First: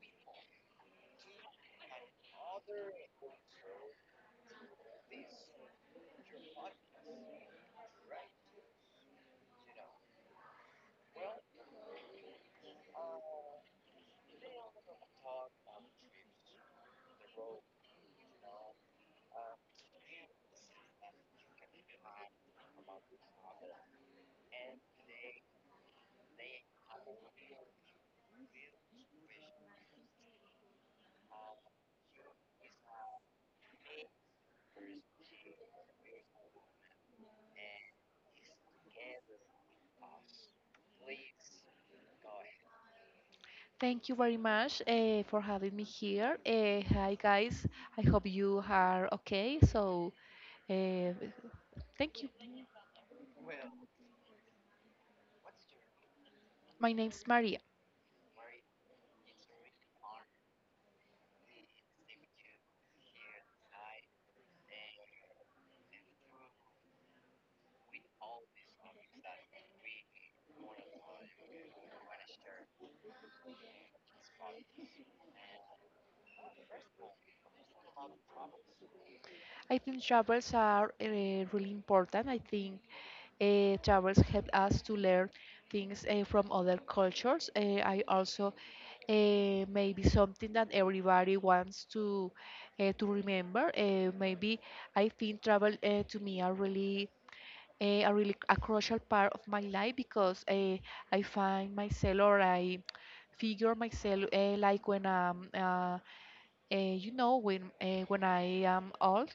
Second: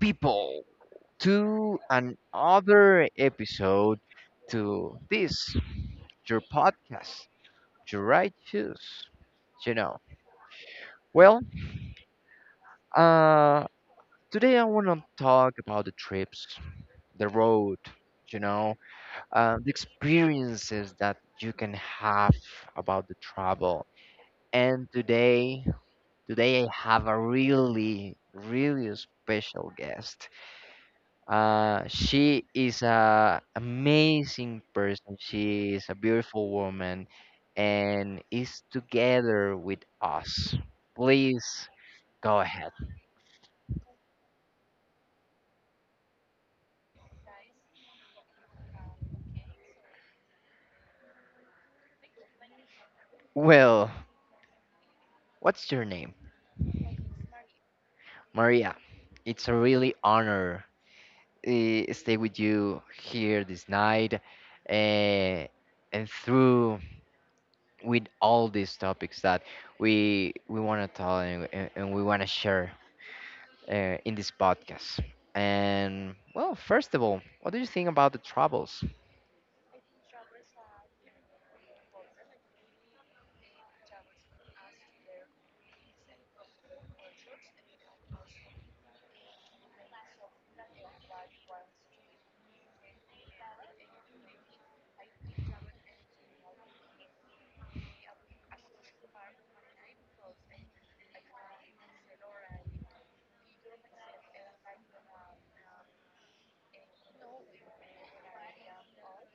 people, to another episode to this your podcast, your right choice. You know, well, uh, today I want to talk about the trips, the road, you know, the experiences that you can have about the travel. And today I have a really, really special guest. She is a amazing person. She is a beautiful woman and is together with us. Please go ahead. Thank you very much for having me here. Hi, guys. I hope you are okay. So, uh, thank you. Well, what's your name? My name is Maria. Maria. It's a really honor stay with you here this night eh, and through with all these topics that we want to tell and we want to share in this podcast. And well, first of all, what do you think about the troubles? I think travels are really important. I think travels help us to learn things from other cultures. I also, maybe something that everybody wants to remember. Maybe I think travel, to me, are really, a crucial part of my life, because I find myself, or I figure myself, eh, like when when I am old,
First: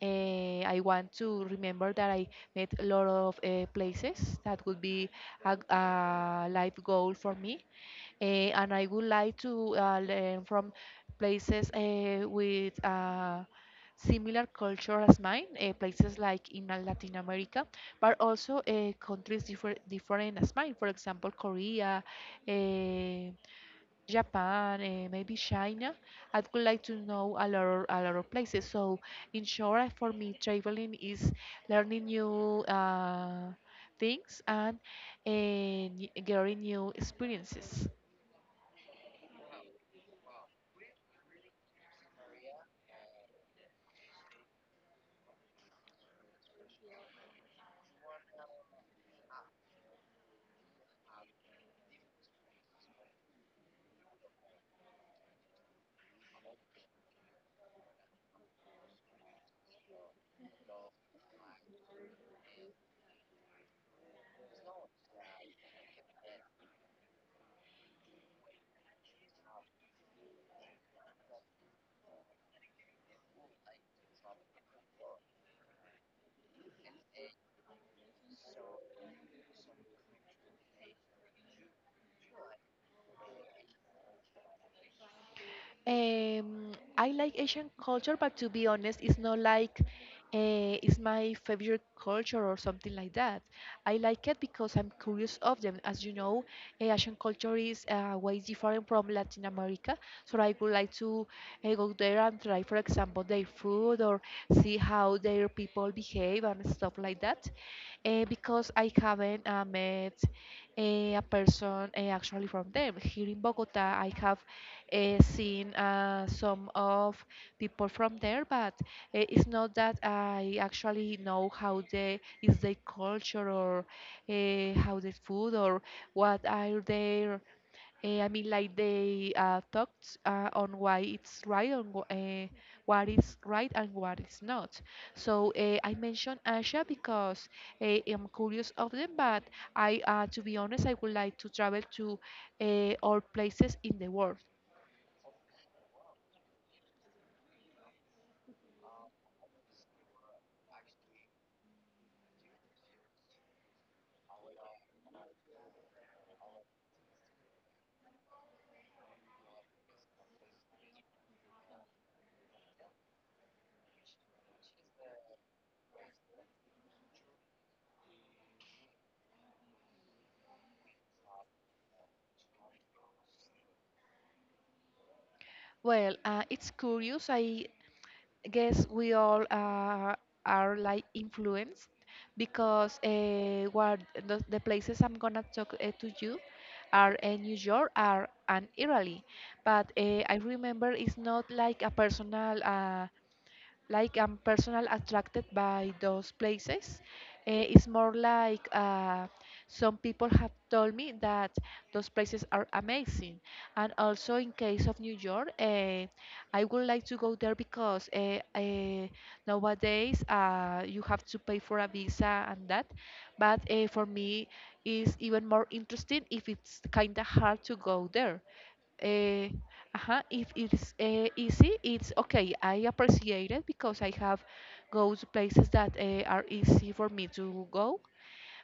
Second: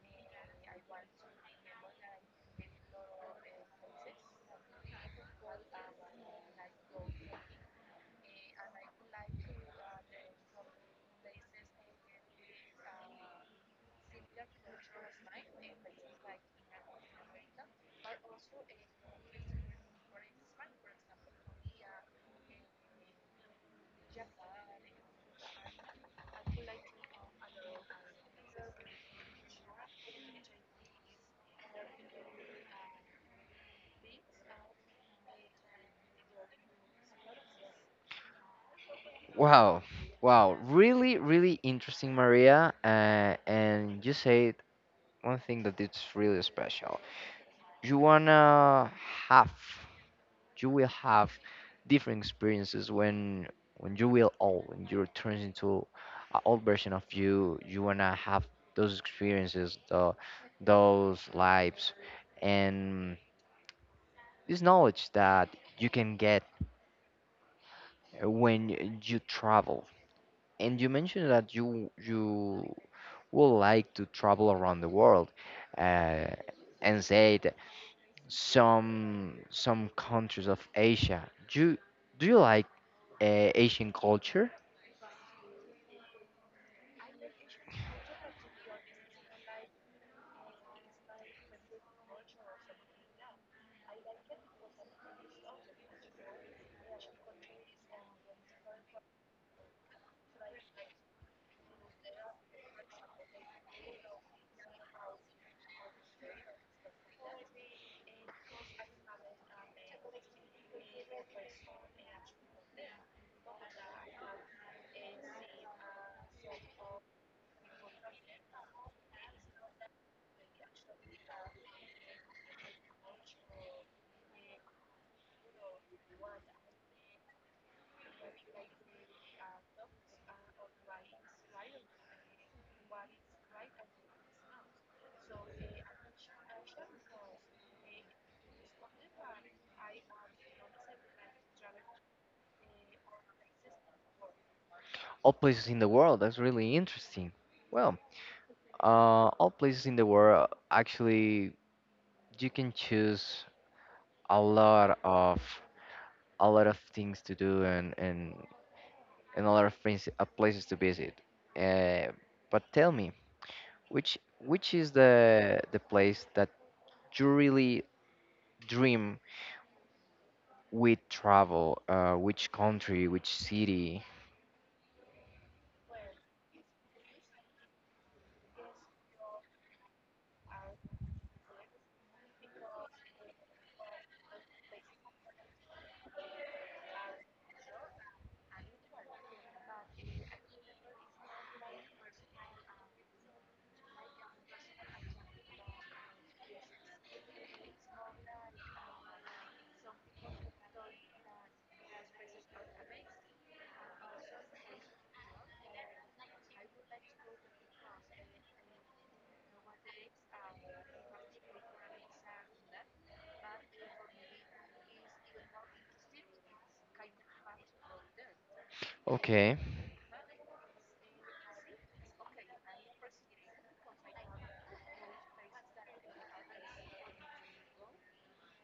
I want to remember that I met a lot of places that would be a life goal for me. And I would like to learn from places with similar culture as mine, places like in Latin America, but also countries different as mine. For example, Korea, eh, Japan, maybe China. I would like to know a lot of places. So, in short, for me, traveling is learning new things and, eh, getting new experiences. Wow, wow, really, really interesting, Maria. And you said one thing that it's really special. You wanna have, you will have different experiences when you will old, when you turns into an old version of you. You wanna have those experiences, those lives, and this knowledge that you can get when you travel. And you mentioned that you would like to travel around the world, uh, and said some countries of Asia. Do you, do you like Asian culture? Um, I like Asian culture, but to be honest, it's not like, it's my favorite culture or something like that. I like it because I'm curious of them. As you know, Asian culture is way different from Latin America, so I would like to go there and try, for example, their food or see how their people behave and stuff like that, because I haven't met a person, actually, from them. Here in Bogota, I have seen some of people from there, but it's not that I actually know how they is their culture, or how they food, or what are their, I mean, like they talked on why it's right and uh, what is right and what is not. So, I mentioned Asia because I'm curious of them, but to be honest, I would like to travel to all places in the world. All places in the world. That's really interesting. Well, all places in the world actually you can choose a lot of things to do and a lot of places to visit. Uh, but tell me, which which is the place that you really dream with travel? Which country? Which city? Well, it's curious. I guess we all are like influenced because, what, the places I'm gonna talk to you are in New York are and Italy, but I remember it's not like a personal, like I'm personally attracted by those places. It's more like, some people have told me that those places are amazing. And also in case of New York, I would like to go there because, nowadays you have to pay for a visa and that. But, for me, it's even more interesting if it's kind of hard to go there. uh, Okay. If it's easy, it's okay. I appreciate it because I have go to places that are easy for me to go,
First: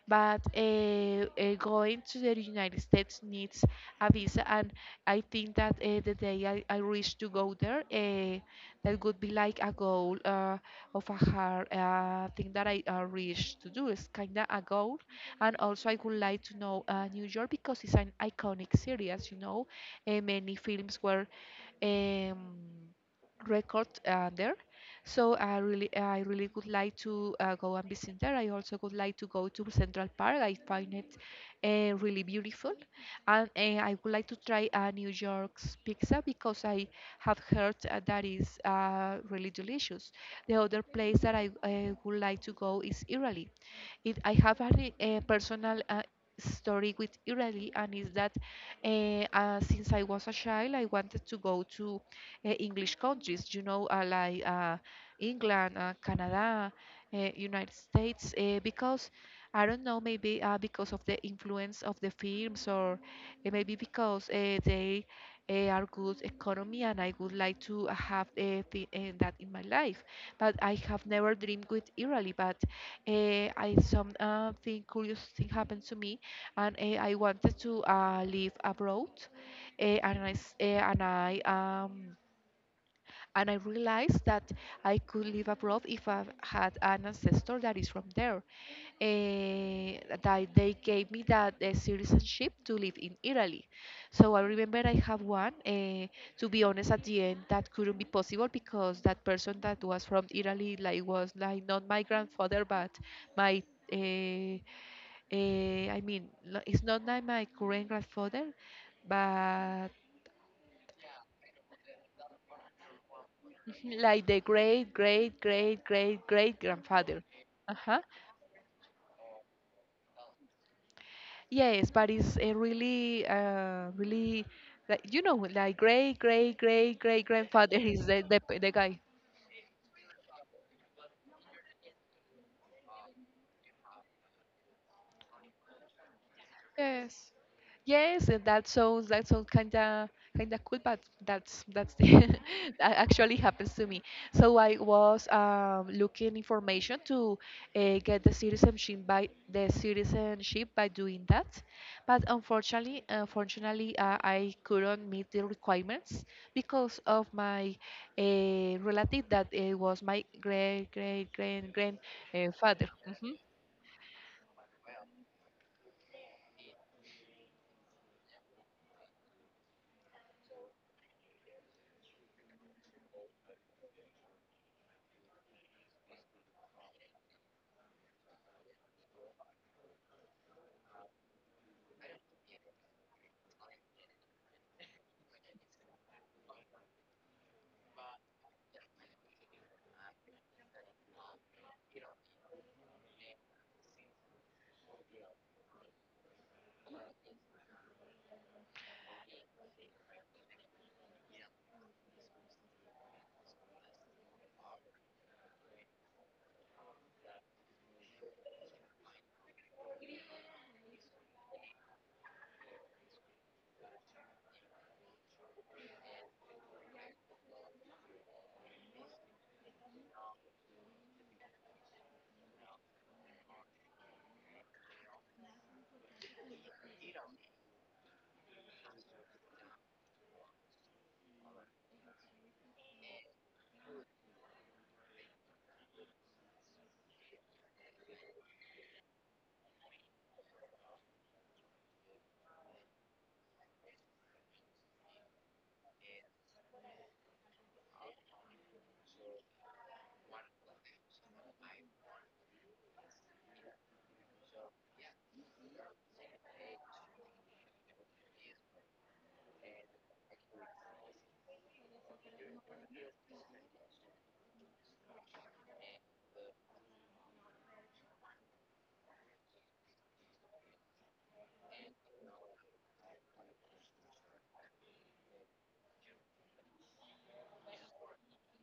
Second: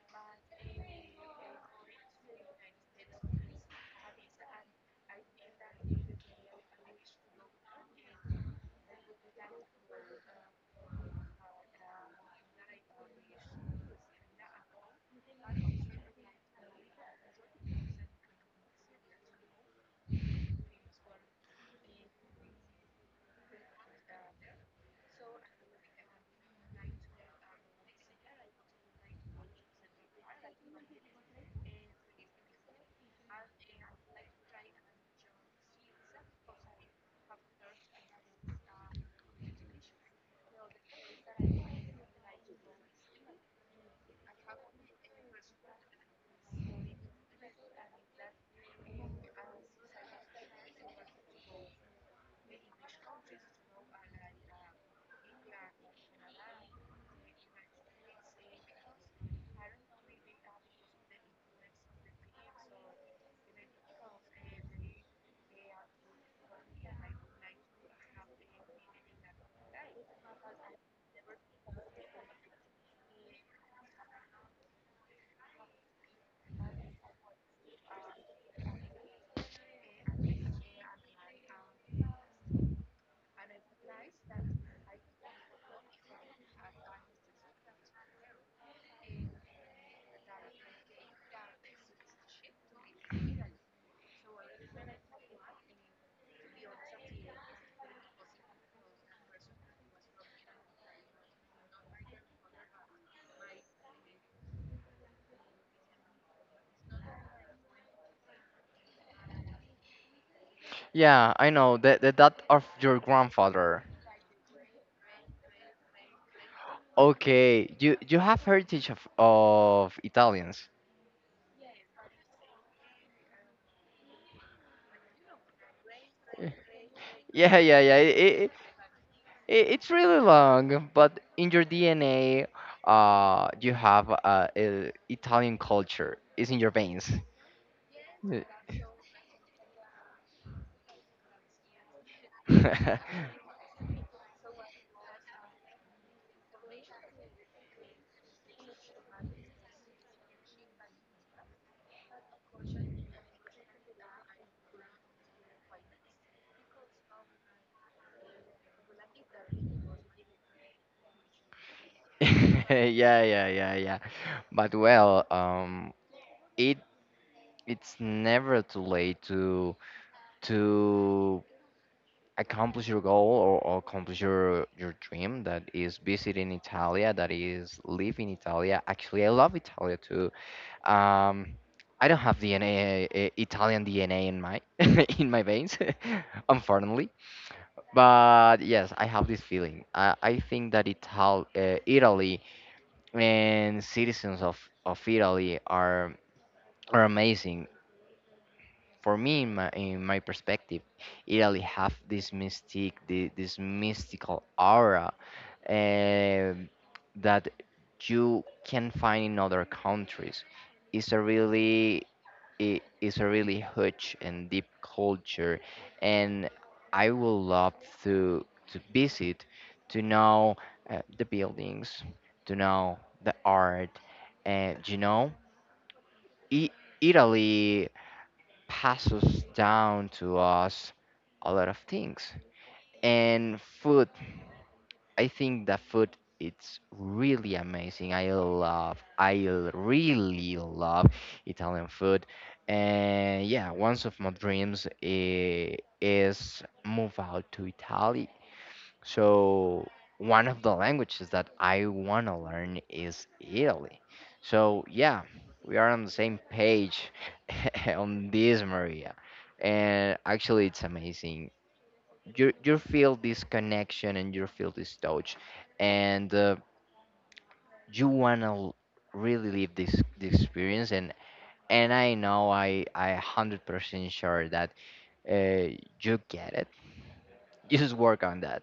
but going to the United States needs a visa, and I think that the day I reach to go there, that would be like a goal, of a hard, thing that I reached to do. It's kind of a goal, and also I would like to know New York because it's an iconic city, as you know. Many films were um, record there. So, I really would like to go and visit there. I also would like to go to Central Park. I find it really beautiful, and I would like to try New York's pizza, because I have heard that is really delicious. The other place that I would like to go is Italy. I have a personal, story with Israeli, and is that uh, since I was a child, I wanted to go to English countries, like England, Canada, United States, because I don't know, maybe because of the influence of the films, or maybe because they are good economy, and I would like to have that in my life. But I have never dreamed with Israeli, but I some thing curious thing happened to me, and I wanted to live abroad, uh, and I s- uh, and I um and I realized that I could live abroad if I had an ancestor that is from there, that they gave me that citizenship to live in Italy. So I remember I have one. To be honest, at the end that couldn't be possible because that person that was from Italy like was like not my grandfather, but my uh, I mean, it's not like my current grandfather, but Yeah, I know the dad of your grandfather. like the great great great great great grandfather. Okay, you Uh-huh. you have heritage of Italians. Yes, but it's a really, really, like great, Eh. great, great, great Yeah, grandfather yeah, yeah. is the, It, it, the, the guy. it's really long, but in your DNA, you have Italian culture. It's in your veins. Yes. Yes, Y- that sounds kinda cool, but that's the, that actually happens to me. So I was looking information to get the citizenship by doing that, but unfortunately, I couldn't meet the requirements because of my relative that was my great great great yeah, grandfather. Mm-hmm. yeah, yeah, yeah. But well, it it's never too late to accomplish your goal, or accomplish your dream that is visiting Italia, that is live in Italia. Actually, I love Italia too. Um, I don't have DNA, Italian DNA in my in my veins, unfortunately. But yes, I have this feeling. I think that Italy and citizens of, Italy are amazing. For me, in my perspective, Italy have this this mystical aura um that you can find in other countries. It's a really It is a really huge and deep culture, and I would love to visit, to know the buildings, to know the art. And you know I- Italy passes down to us a lot of things and food. I think the food it's really amazing. I really love Italian food. And yeah, one of my dreams is move out to Italy. So one of the languages that I want to learn is Italy. So yeah, we are on the same page on this, Maria. And actually, it's amazing you feel this connection and you feel this touch, and you want to really live this experience, and I know I 100% sure that uh, you get it. You just work on that.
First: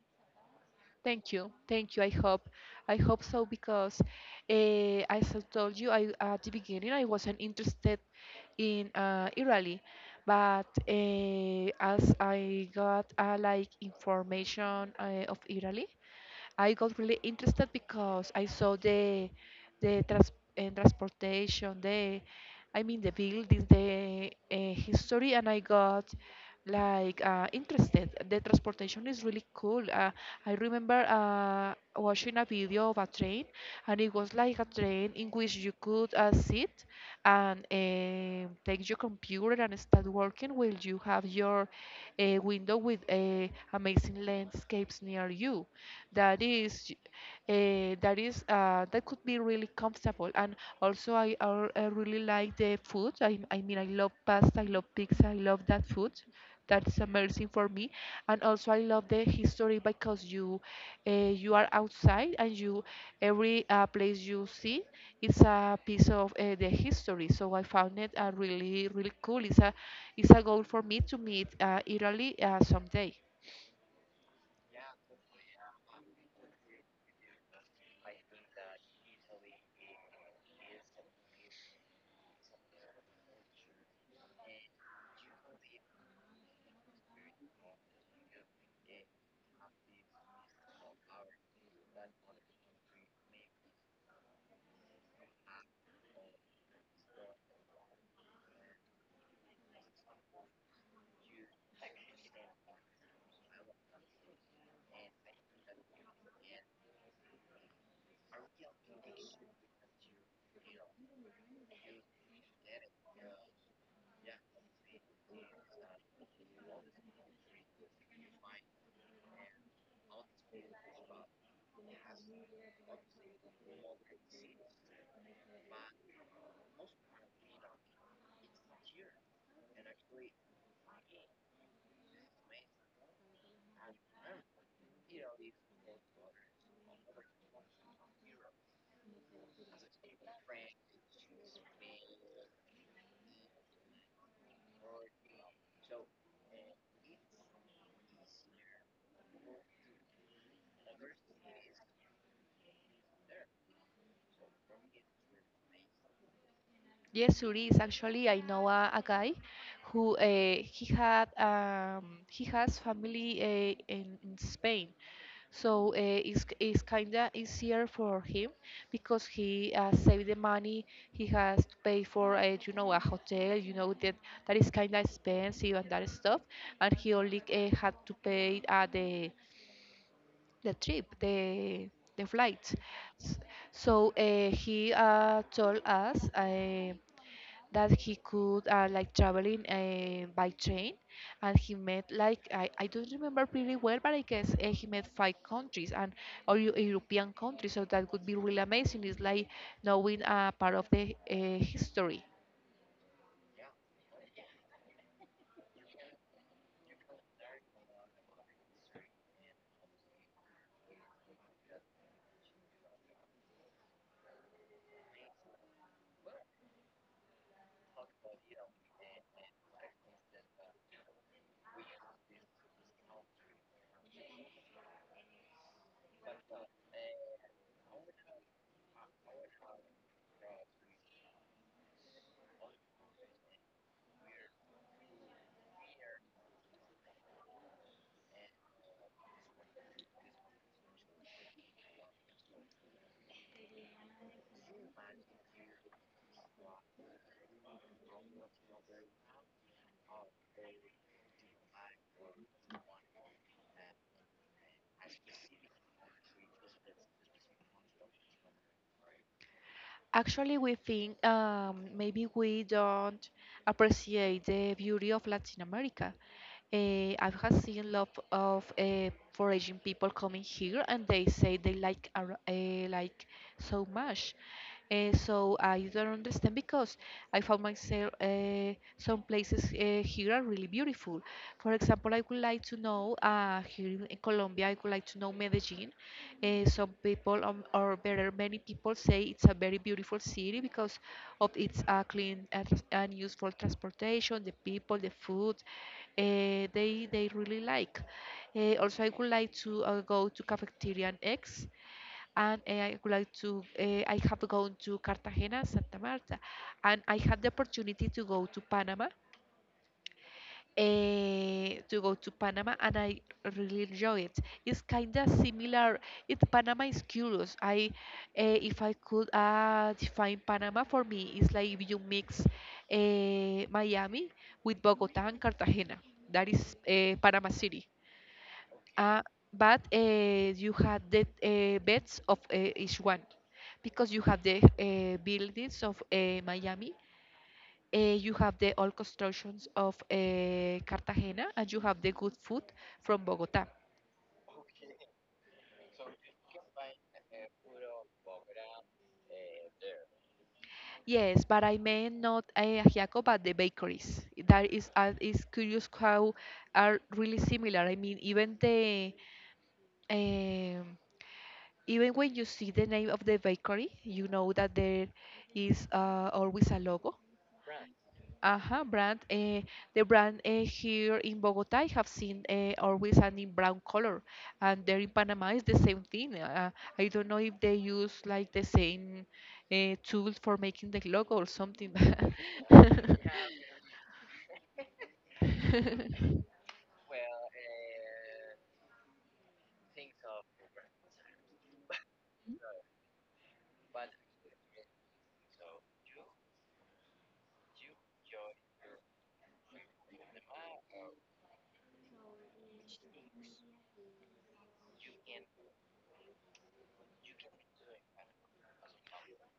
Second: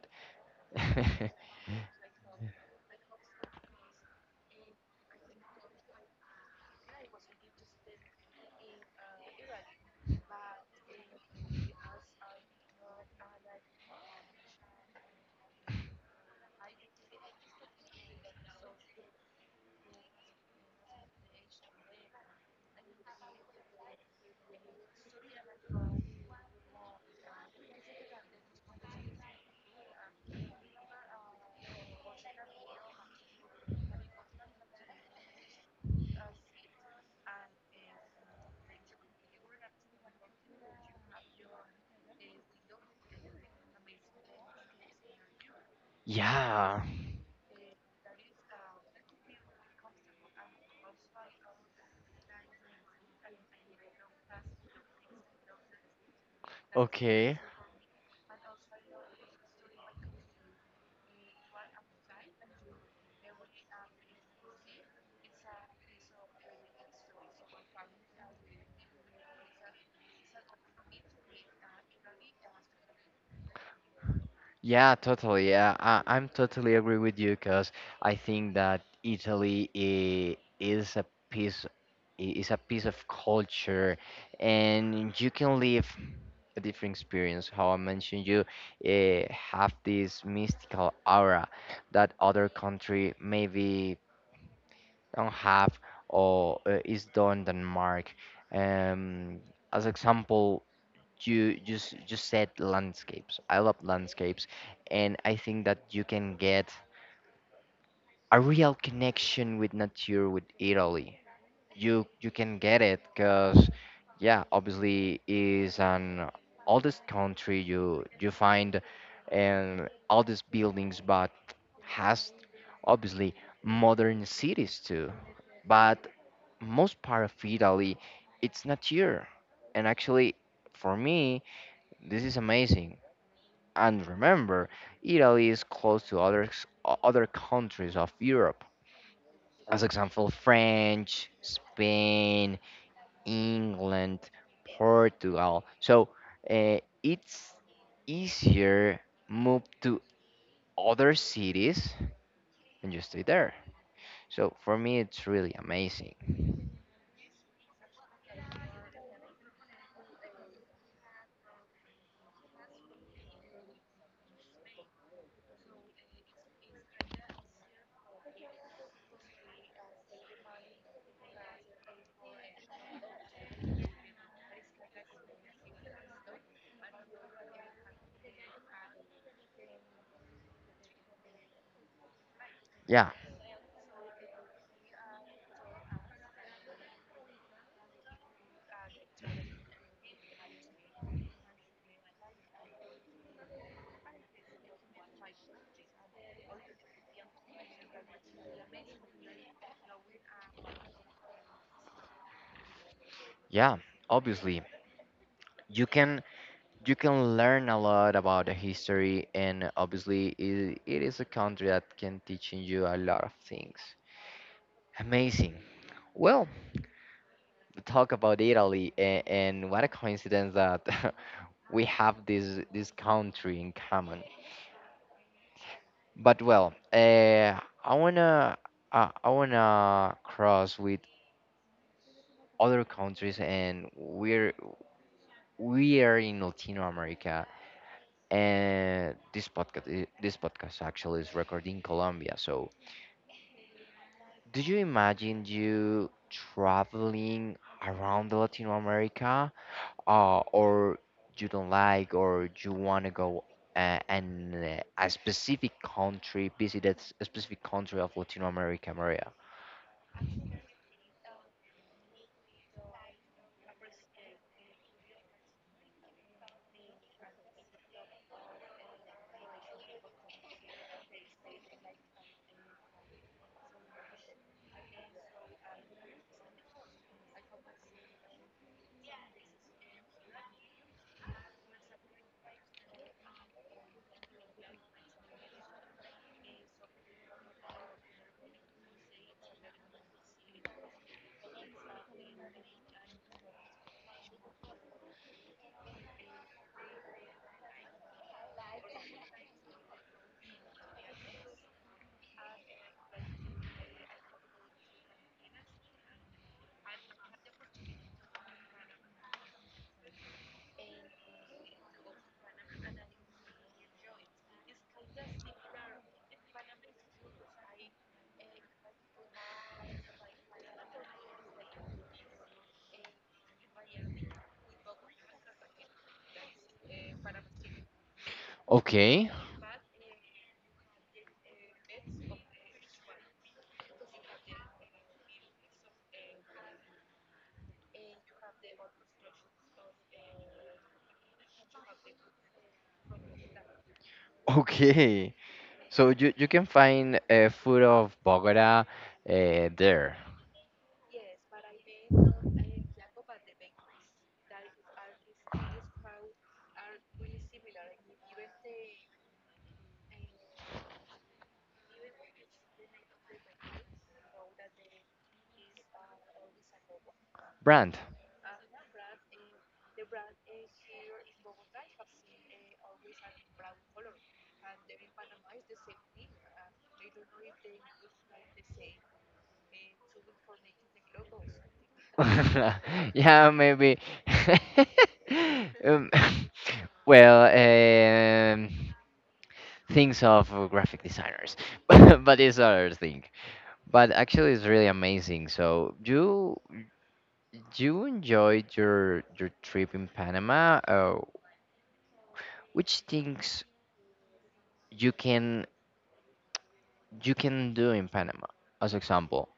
Thank you, thank you. I hope so, because as I told you, I at the beginning I wasn't interested in Irali, but as I got like information of Irali, I got really interested because I saw the trans and transportation, the I mean, the buildings, the history, and I got like interested. The transportation is really cool. I remember watching a video of a train, and it was like a train in which you could sit and, take your computer and start working while you have your window with amazing landscapes near you that Yeah, is that could be really comfortable. And also I really like the food. I mean, I love pasta, I love pizza, I love that food. That's okay, amazing for me. And also I love the history because you are outside, and you every place you see is a piece of the history. So I found it really really cool. It's a goal for me to meet Italy someday. yeah, totally, yeah, I'm totally agree with you, because I think that Italy piece is a piece of culture, and you can live a different experience. How I mentioned, you have this mystical aura that other country maybe don't have, or is done Denmark. Um, as example, you just said landscapes. I love landscapes, and I think that you can get a real connection with nature with Italy. You can get it, because yeah, obviously is an oldest country. You find and all these buildings, but has obviously modern cities too. But most part of Italy it's not here, and actually for me this is amazing. And remember, Italy is close to other countries of Europe, as example, French, Spain, England, Portugal. So it's easier move to other cities and just stay there. So for me, it's really amazing. Yes, Suri is actually I know a guy who he has family in Spain, so it's kinda easier for him, because he saved the money. He has to pay for, a hotel. You know that is kinda expensive and that stuff, and he only had to pay the trip, the flight. Yeah, S- So he told us that he could, like, traveling by train, and he met, like, I don't remember pretty well, but I guess he met five countries and, or European countries, so that would be really amazing. It's like knowing part of the history. yeah. Obviously, you can you can learn a lot about the history, and obviously, it is a country that can teach you a lot of things. Amazing. Well, we talk about Italy, and what a coincidence that we have this country in common. But well, I wanna cross with other countries, and we are in Latino America, and this podcast this podcast actually is recorded in Colombia. So, do you imagine you traveling around the Latino America, or you don't like, or you wanna go? And a specific country, visit a specific country of Latino America, Maria. Actually, we think maybe we don't appreciate the beauty of Latin America. I have seen lot of foraging people coming here, and they say they like so much. So I don't understand, because I found myself some places here are really beautiful. For example, I would like to know, here in Colombia, I would like to know Medellin. Some people, or better, many people say it's a very beautiful city because of its clean and, and useful transportation, the people, the food. They really like. Also, I would like to go to Cafeteria and X, and I would like to. I have gone to Cartagena, Santa Marta, and I had the opportunity to go to Panama, and I really enjoy it. It's kind of similar. It Panama is curious. If I could define Panama for me, it's like if you mix Miami with Bogota and Cartagena. That is Panama City. Uh, Okay. but you had the beds of each one, because you have the buildings of Miami, you have the old constructions of Cartagena, and you have the good food from Bogota. Okay, so you can find food of Bogota there. Yes, but I meant not ajiaco, but the bakeries. That is curious how are really similar. I mean, even the um, even when you see the name of the bakery, you know that there is always a logo. Brand. Aha, brand. The brand, here in Bogota, I have seen always an in brown color, and there in Panama is the same thing. I don't know if they use like the same tool for making the logo or something. Yeah, maybe. Um, well, things of graphic designers, but it's other thing. But actually, it's really amazing. So you enjoyed your trip in Panama. Which things you can you can do in Panama, as example?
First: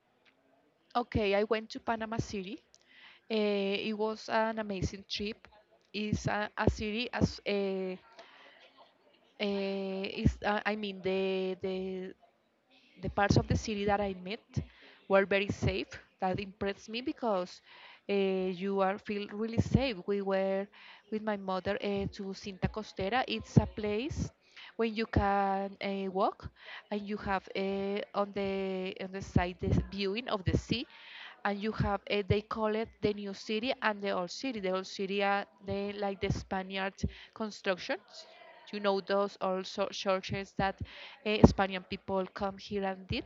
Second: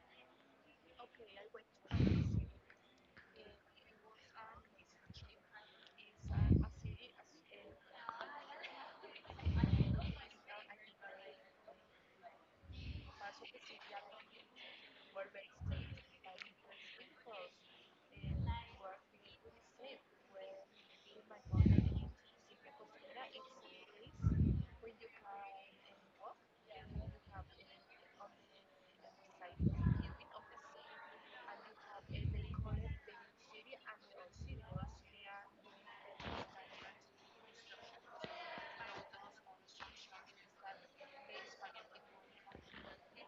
Okay, I went to Panama City. It was an amazing trip. It's a city as is I mean the the parts of the city that I met were very safe. That impressed me because uh, you are feel really safe. We were with my mother to Cinta Costera. It's a place when you can walk and you have on the side the viewing of the sea, and you have they call it the new city and the old city. The old city are the like the spaniard constructions, you know, those also churches that Spanish people come here and did,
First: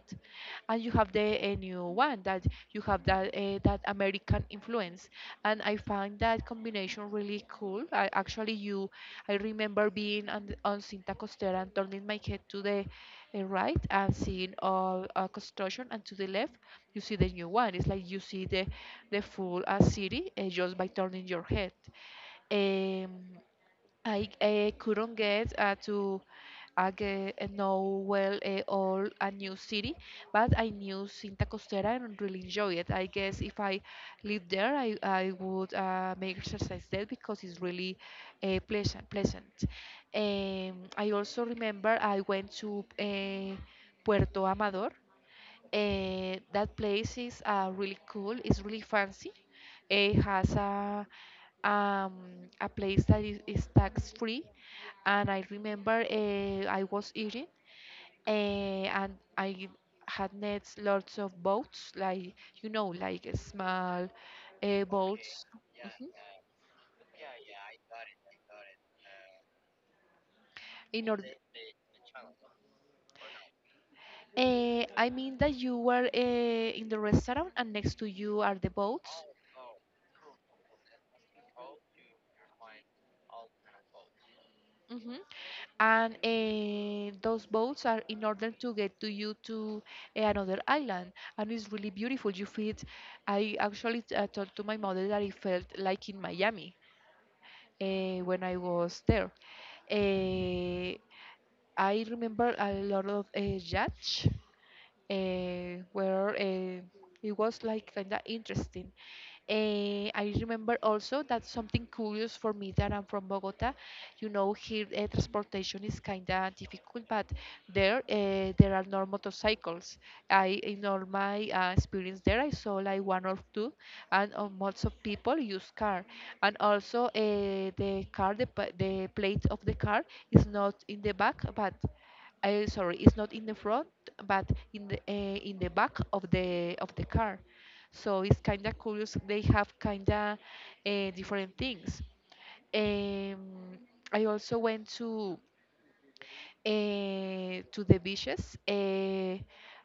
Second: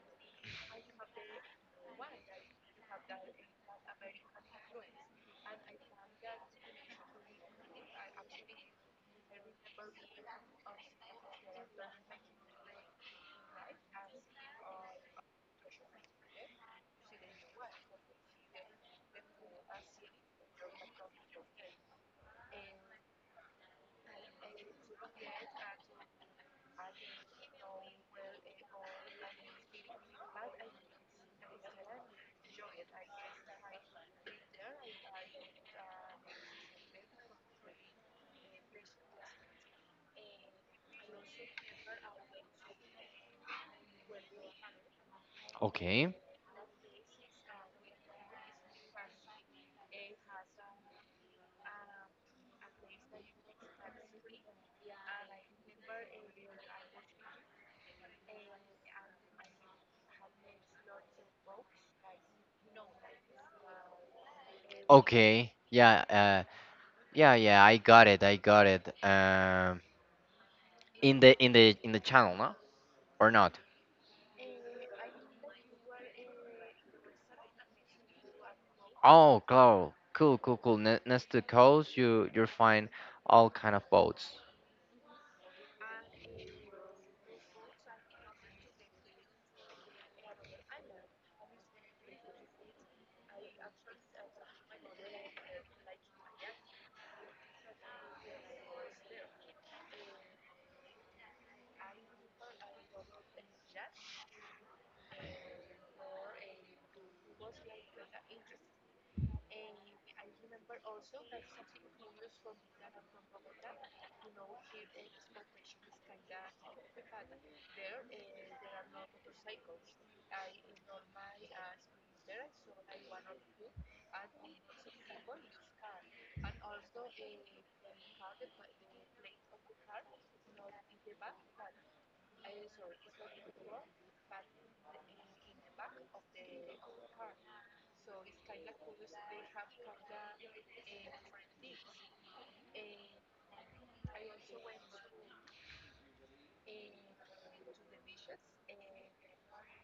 and you have the new one that you have that that American influence, and I find that combination really cool. I actually you, I remember being on Cinta Costera and turning my head to the right and seeing all construction, and to the left you see the new one. It's like you see the full city just by turning your head. Um, I couldn't get to get, know well all a new city, but I knew Cinta Costera and really enjoy it. I guess if I lived there, I would make exercise there because it's really pleasant. I also remember I went to Puerto Amador. Okay. That place is really cool. It's really fancy. It has um, a place that is tax free, and I remember I was eating, uh, and I had next lots of boats, like like small boats. Okay. Yeah. Mhm. Yeah. Yeah. I got it. I got it. In In order, the channel, no? Or not? I mean that you were in the restaurant, and next to you are the boats. Oh, cool. Cool. Cool. Cool. Next to coast, you find all kind of boats. Hmm. And those boats are in order to get to you to another island, and it's really beautiful, you feel it. I actually told to my mother that I felt like in Miami when I was there. Eh, I remember a lot of yachts eh, where eh, it was like kind of interesting. I remember also that something curious for me that I'm from Bogota. You know, here transportation is kinda difficult, but there are no motorcycles. I in all my experience there, I saw like one or two, and lots of people use car, and also the car the plate of the car is not in the back, but sorry, it's not in the front, but in the back of the car. So it's kind of curious. They have kind of different things. Um, I also went to the beaches.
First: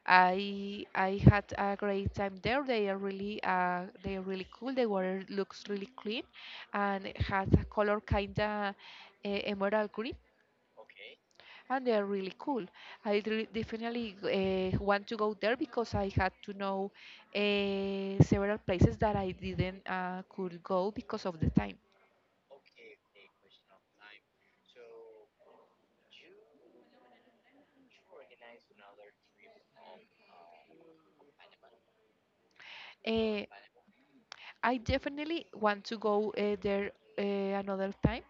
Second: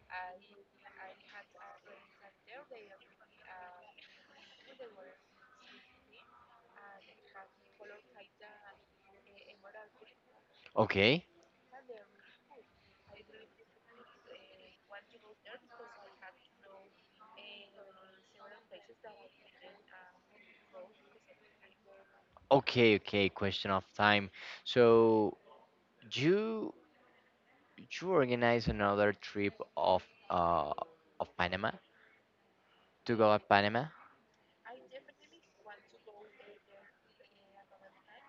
I had a great time there. They are really cool. The water looks really clean, and it has a color kind of emerald green, Okay. and they are really cool. Definitely want to go there because I had to know several places that I didn't could go because of the time. Okay. Okay. Question of time. So you you organize another trip of uh Panama to go to Uh, Panama? I definitely want to go there uh, another time,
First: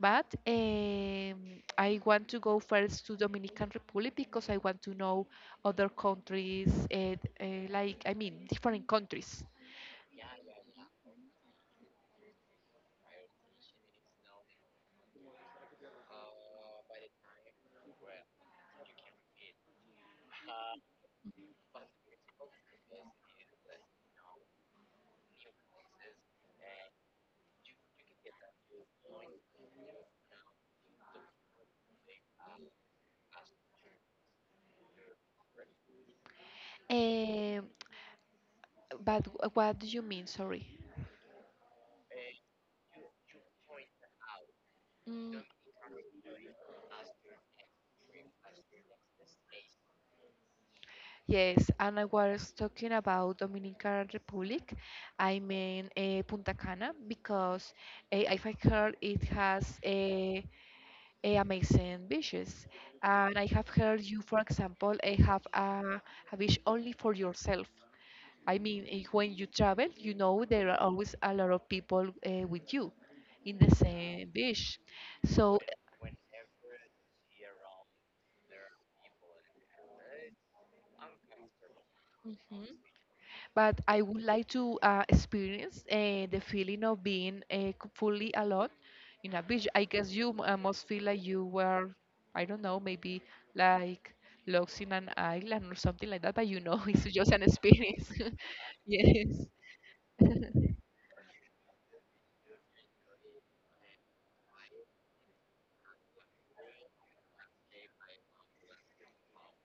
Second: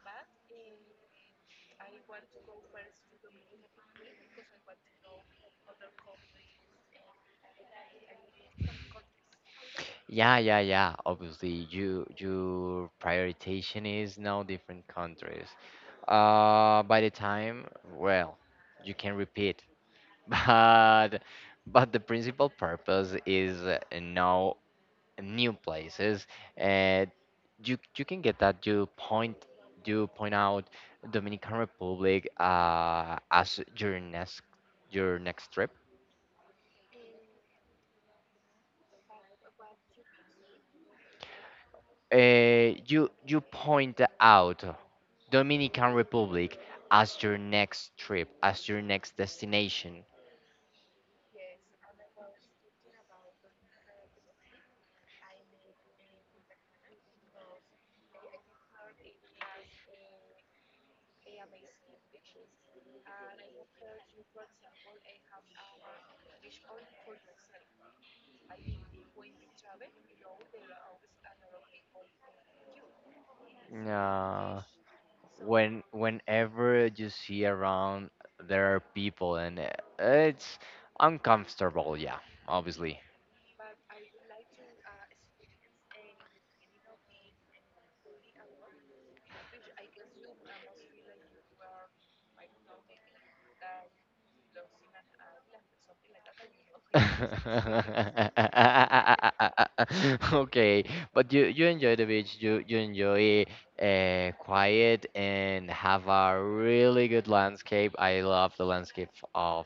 but I want to go first to Dominican Republic because I want to know other countries, like I mean different countries. Yeah, yeah, yeah. Obviously, your prioritization is now different countries. By the time, well, you can repeat, but the principal purpose is know new places. Uh, you can get that. You point out Dominican Republic, as your next trip. Um, but what do you mean? Sorry. You point out Mm. Dominican Republic as your next trip, as your next destination. Yes, and I was talking about Dominican Republic. I mean Punta Cana because if I heard it has a amazing beaches, and I have heard you, for example, have a beach only for yourself. I mean, when you travel, you know there are always a lot of people with you in the same Uh, beach. So, whenever you see around there are people, and it's uncomfortable, yeah, mhm. obviously. But I would like to experience the feeling of being fully alone in a beach. I guess you must feel like you were, I don't know, maybe like lost in an island or something like that, but you know, it's just an experience. Yes. Okay, but you enjoy the beach. You enjoy quiet and have a really good landscape. I love the landscape of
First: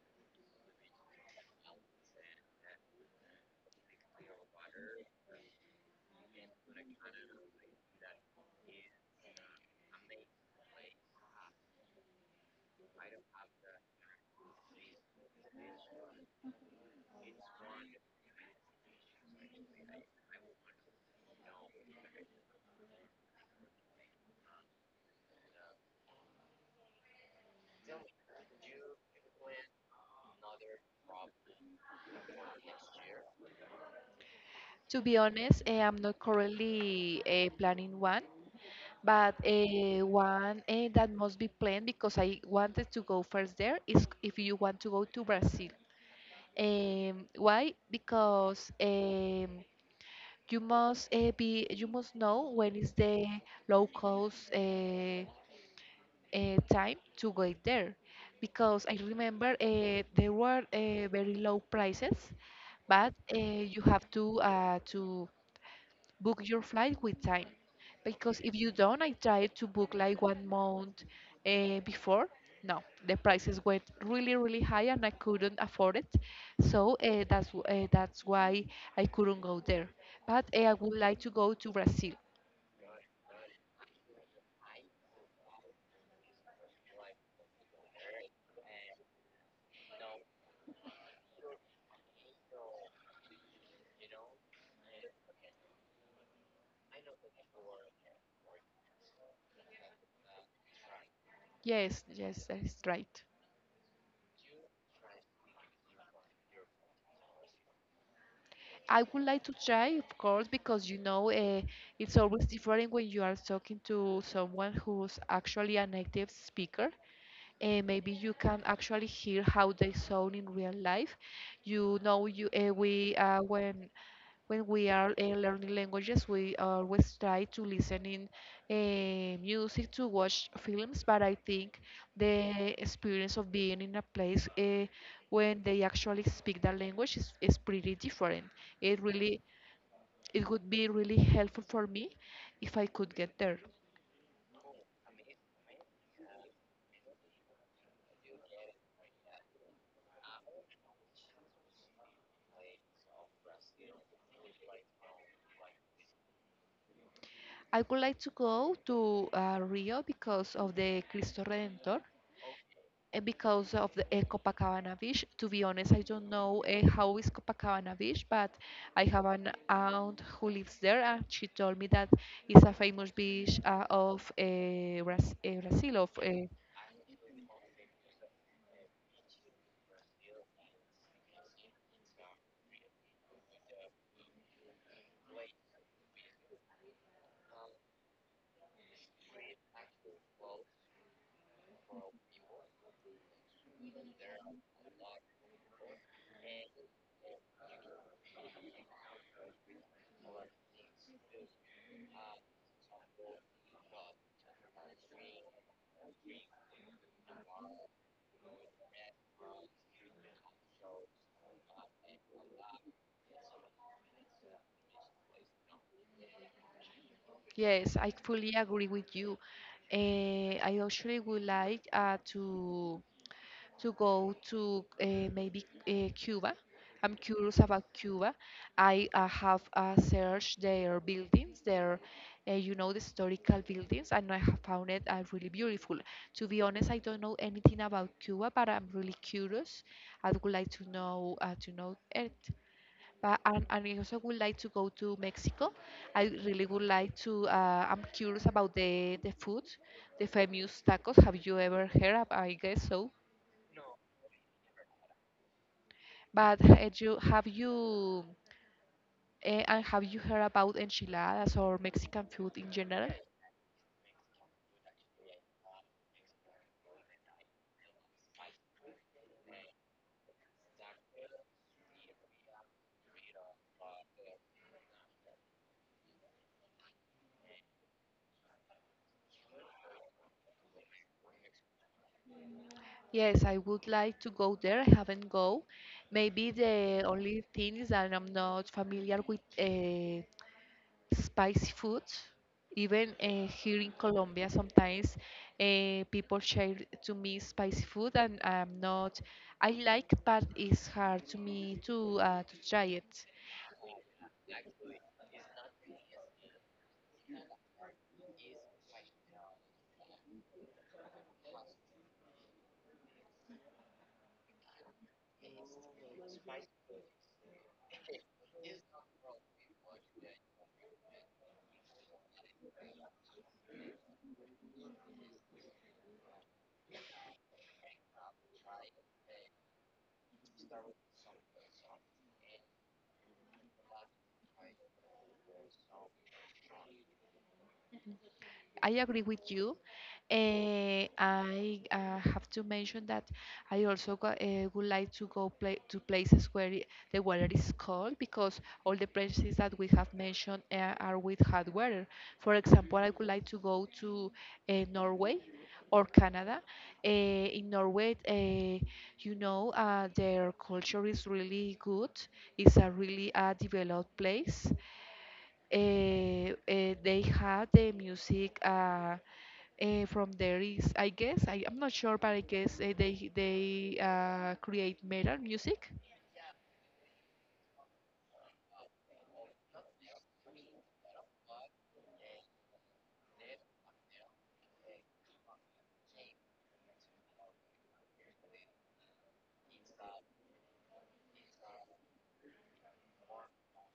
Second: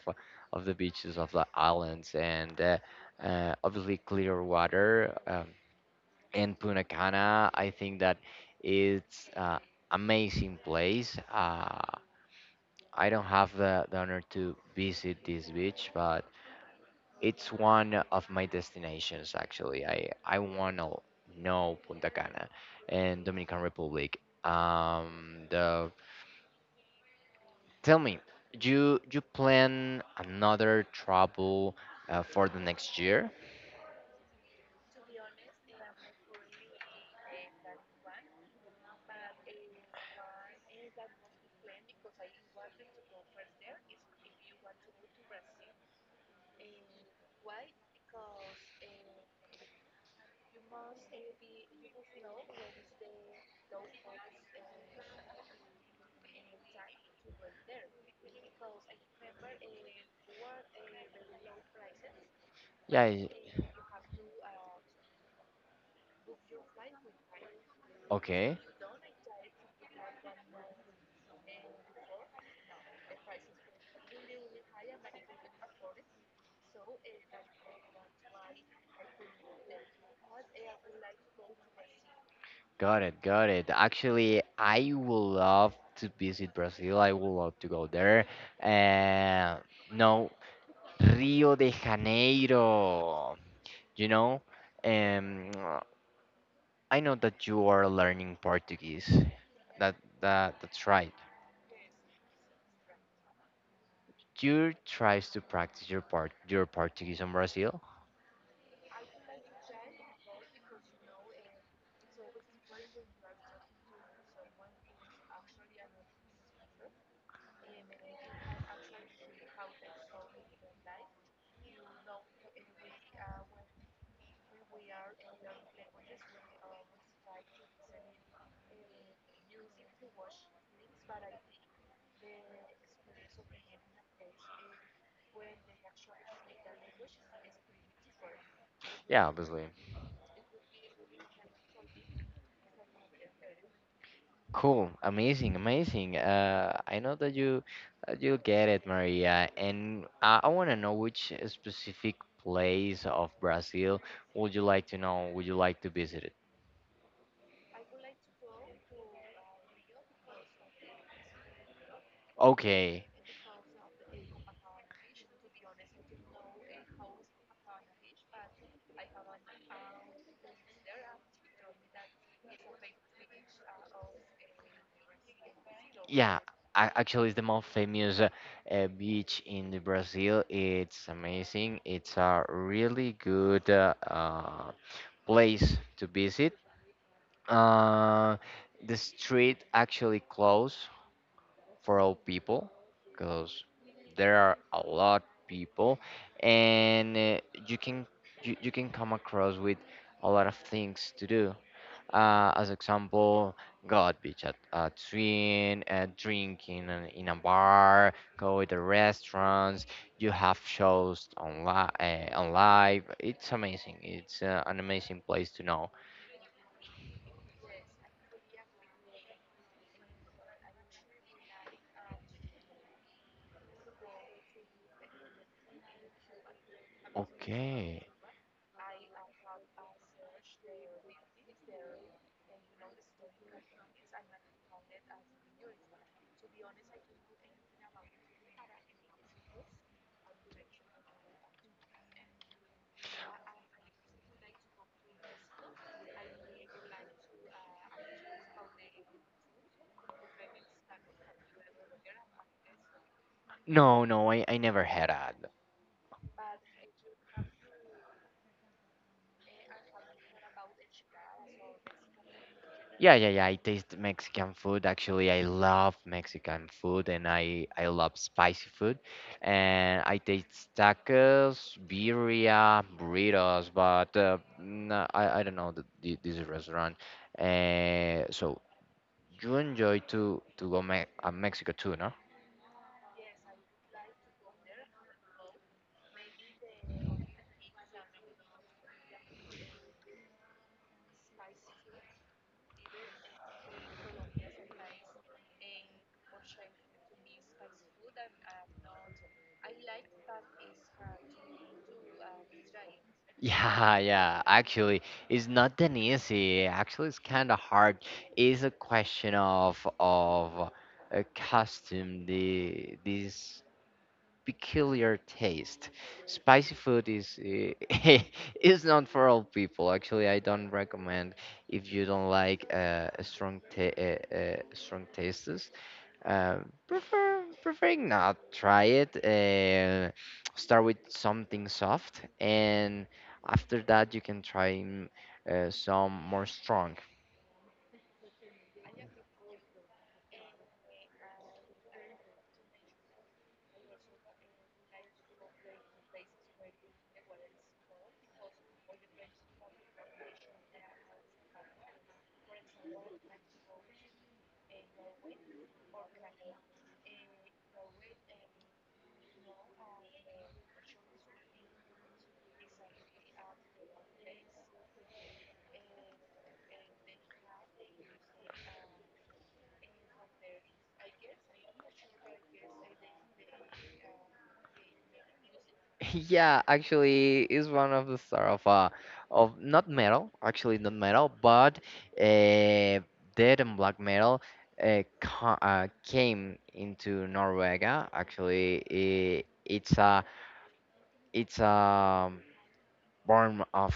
of the beaches of the islands, and obviously clear water. And Punta Cana, I think that it's amazing place. I don't have the honor to visit this beach, but it's one of my destinations actually. I wanna know Punta Cana and Dominican Republic. The Tell me, you plan another travel for the next year? To be honest, I'm not currently planning one, but one that must be planned because I wanted to go first there is if you want to go to Brazil. Why? Because you must be you must know when is the low cost time to go there. Because I remember there were very low prices, Yeah. but you have to book your flight with time, because if Okay. you don't, I tried to book like one month before, no, the prices went really really high and I couldn't afford it. So that's why I couldn't go there, but I would like to go to Brazil. Got it. Got it. Actually, I would love to visit Brazil. I would love to go there. Uh, no, Rio de Janeiro. You know. Um, I know that you are learning Portuguese. That that's right. Yes, yes, that's right. You tries to practice your Portuguese in Brazil. I would like to try, of course, because you know it's always different when you are talking to someone who's actually a native speaker. Maybe you can actually hear how they sound in real life. You know, you we when we are learning languages, we always try to listen in music to watch films. But I think the experience of being in a place when they actually speak that language is pretty different. It Yeah, really obviously. it would be really helpful for me if I could get there. Cool, amazing, amazing. I know that you get it, Maria. And I want to know which specific place of Brazil would you like to know? Would you like to visit it? I would like to go to Rio because of the Cristo Redentor. Okay. Because of the Copacabana Beach. To be honest, I don't know how is Copacabana Beach, but I have an aunt who lives there, and she told me that it's a famous beach of Brazil. Of Yeah, actually, it's the most famous beach in the Brazil. It's amazing. It's a really good place to visit. Uh, the street actually closed for all people, because there are a lot people, and you can you can come across with a lot of things to do, as example, go at beach at, a swim, drinking in a, bar, go to the restaurants. You have shows on live. It's amazing. It's an amazing place to know. yes, I fully agree with you. I actually would like to go to maybe Cuba. I'm curious about Okay. Cuba. I have searched their buildings, their, you know, the historical buildings, and I have found it really beautiful. To be honest, I don't know anything about Cuba, but I'm really curious. I would like to know to know it. But and I also would like to go to Mexico. I really would like to. I'm curious about the food, the famous tacos. Have you ever heard? Of I guess so. No, no, I never had that. But had you have you and have you heard about enchiladas or Mexican food in general? Yeah, yeah, yeah. I taste Mexican food. Actually, I love Mexican food, and I love spicy food. And I taste tacos, birria, burritos, but no, I don't know this restaurant. So you enjoy to go me Mexico too, no? Yes, I would like to go there. I haven't go. Maybe the only thing is that I'm not familiar with spicy food. Even here in Colombia, sometimes people share to me spicy food, and I'm not. I like, but it's hard to me to try it. Yeah, yeah. Actually, it's not that easy. Actually, it's kind of hard. It's a question of a costume. The This peculiar taste. Spicy food is is not for all people. Actually, I don't recommend if you don't like a strong tastes. Preferring not try it. Start with something soft, and after that you can try some more strong. I agree with you. I have to mention that I would like to go play, to places where the weather is cold, because all the places that we have mentioned are with hot weather. For example, I would like to go to Norway or Canada. Uh, in Norway, you know, their culture is really good. It's a really developed place. Uh, they have the music. From there is, I guess, I'm not sure, but I guess they create metal music. Yeah, actually, is one of the star of not metal, actually not metal, but uh, dead and black metal came into Norvega. Actually, I it's a form of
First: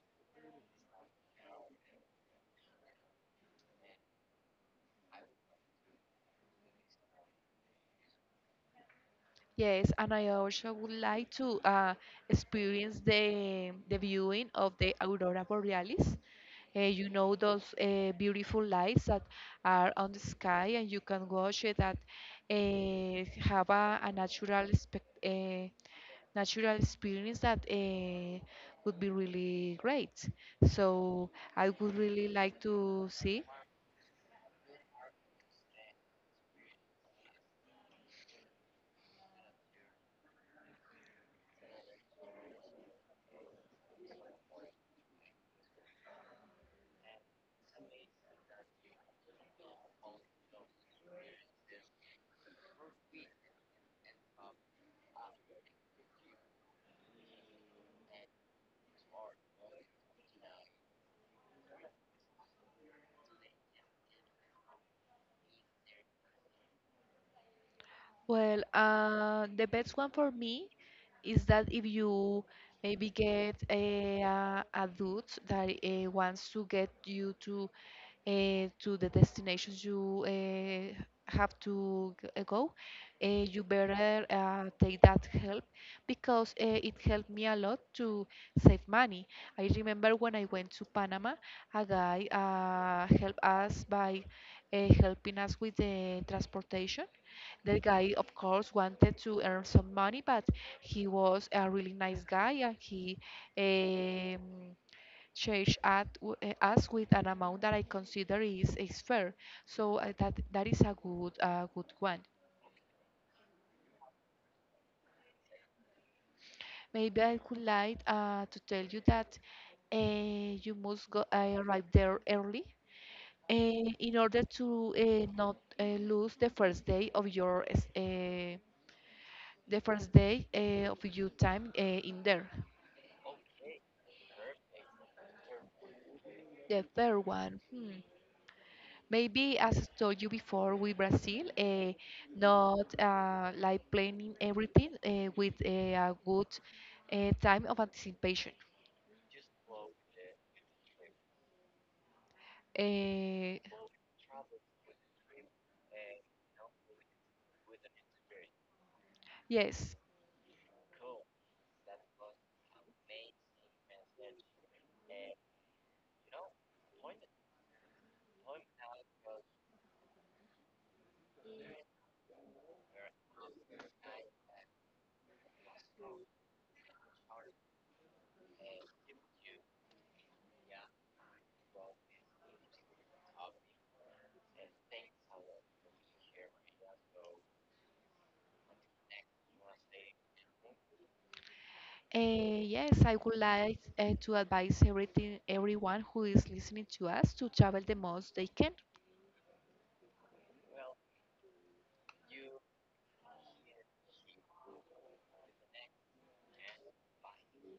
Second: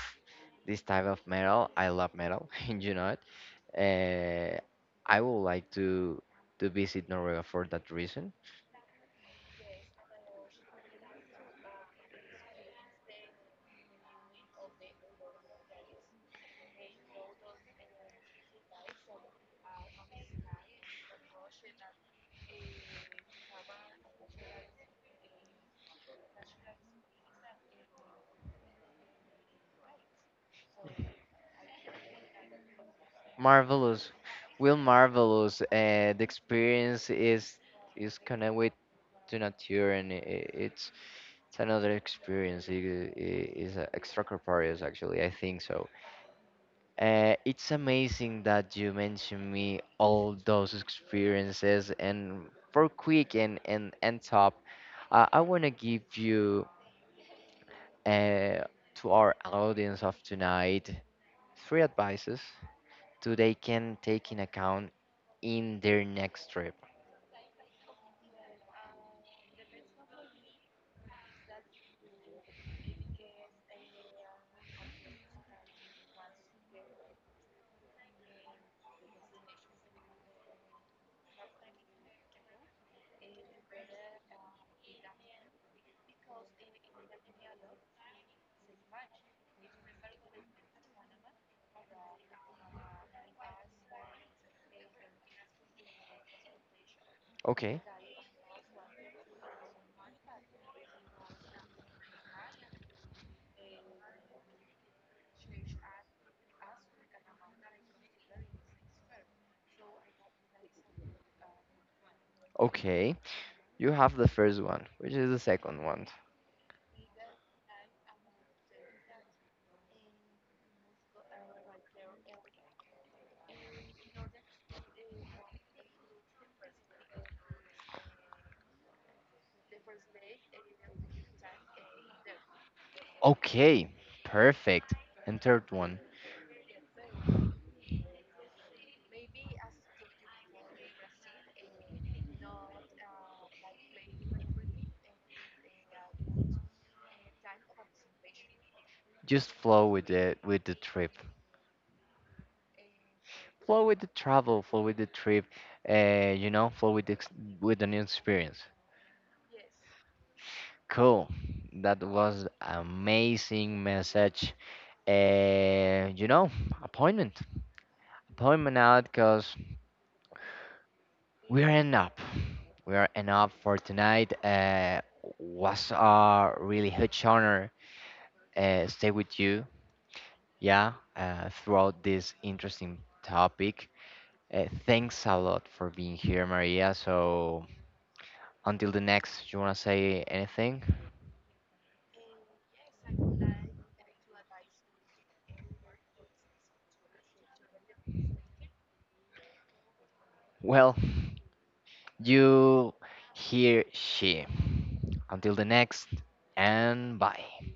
this type of metal. I love metal, and you know it. Uh, I would like to visit Norway for that reason. Yes, and I also would like to experience the viewing of the aurora borealis. You know those beautiful lights that are on the sky, and you can watch it. That have a natural spec natural experience that would be really great. So I would really like to see. Marvelous. Well, marvelous. The experience is connected with to nature, and it's another experience. It is extracorporeal, actually. I think so. It's amazing that you mentioned me all those experiences, and for quick and top, I want to give you uh, to our audience of tonight three advices to they can take in account in their next trip. Well, the best one for me is that if you maybe get a dude that wants to get you to the destinations you have to go, you better take that help, because it helped me a lot to save money. I remember when I went to Panama, a guy helped us by helping us with the transportation. The Okay, guy, of course, wanted to earn some money, but he was a really nice guy, and he um, charged us with an amount that I consider is fair. So that is a good one. okay. You have the first one, which is the second one. Maybe I could like to tell you that uh, you must go arrive there early uh, in order to not lose the first day of your s- the first day of your time in there. Okay, perfect. And third one, The third one, hmm. Maybe as I told you before with Brazil, not like planning everything with a good time of anticipation. just flow with the trip. Uh, Flow with the travel, flow with the trip. Flow with with the new experience. yes, Cool. That was amazing message. Uh, you know, appointment. Appointment out because we are end up. We are end up for tonight. Was a really huge honor stay with you, yeah, throughout this interesting topic. Thanks a lot for being here, Maria. So until the next, you wanna say anything? uh, yes, I would like to advise everything, everyone who is listening to us to travel the most they can Well, you hear she. Until the next, and bye.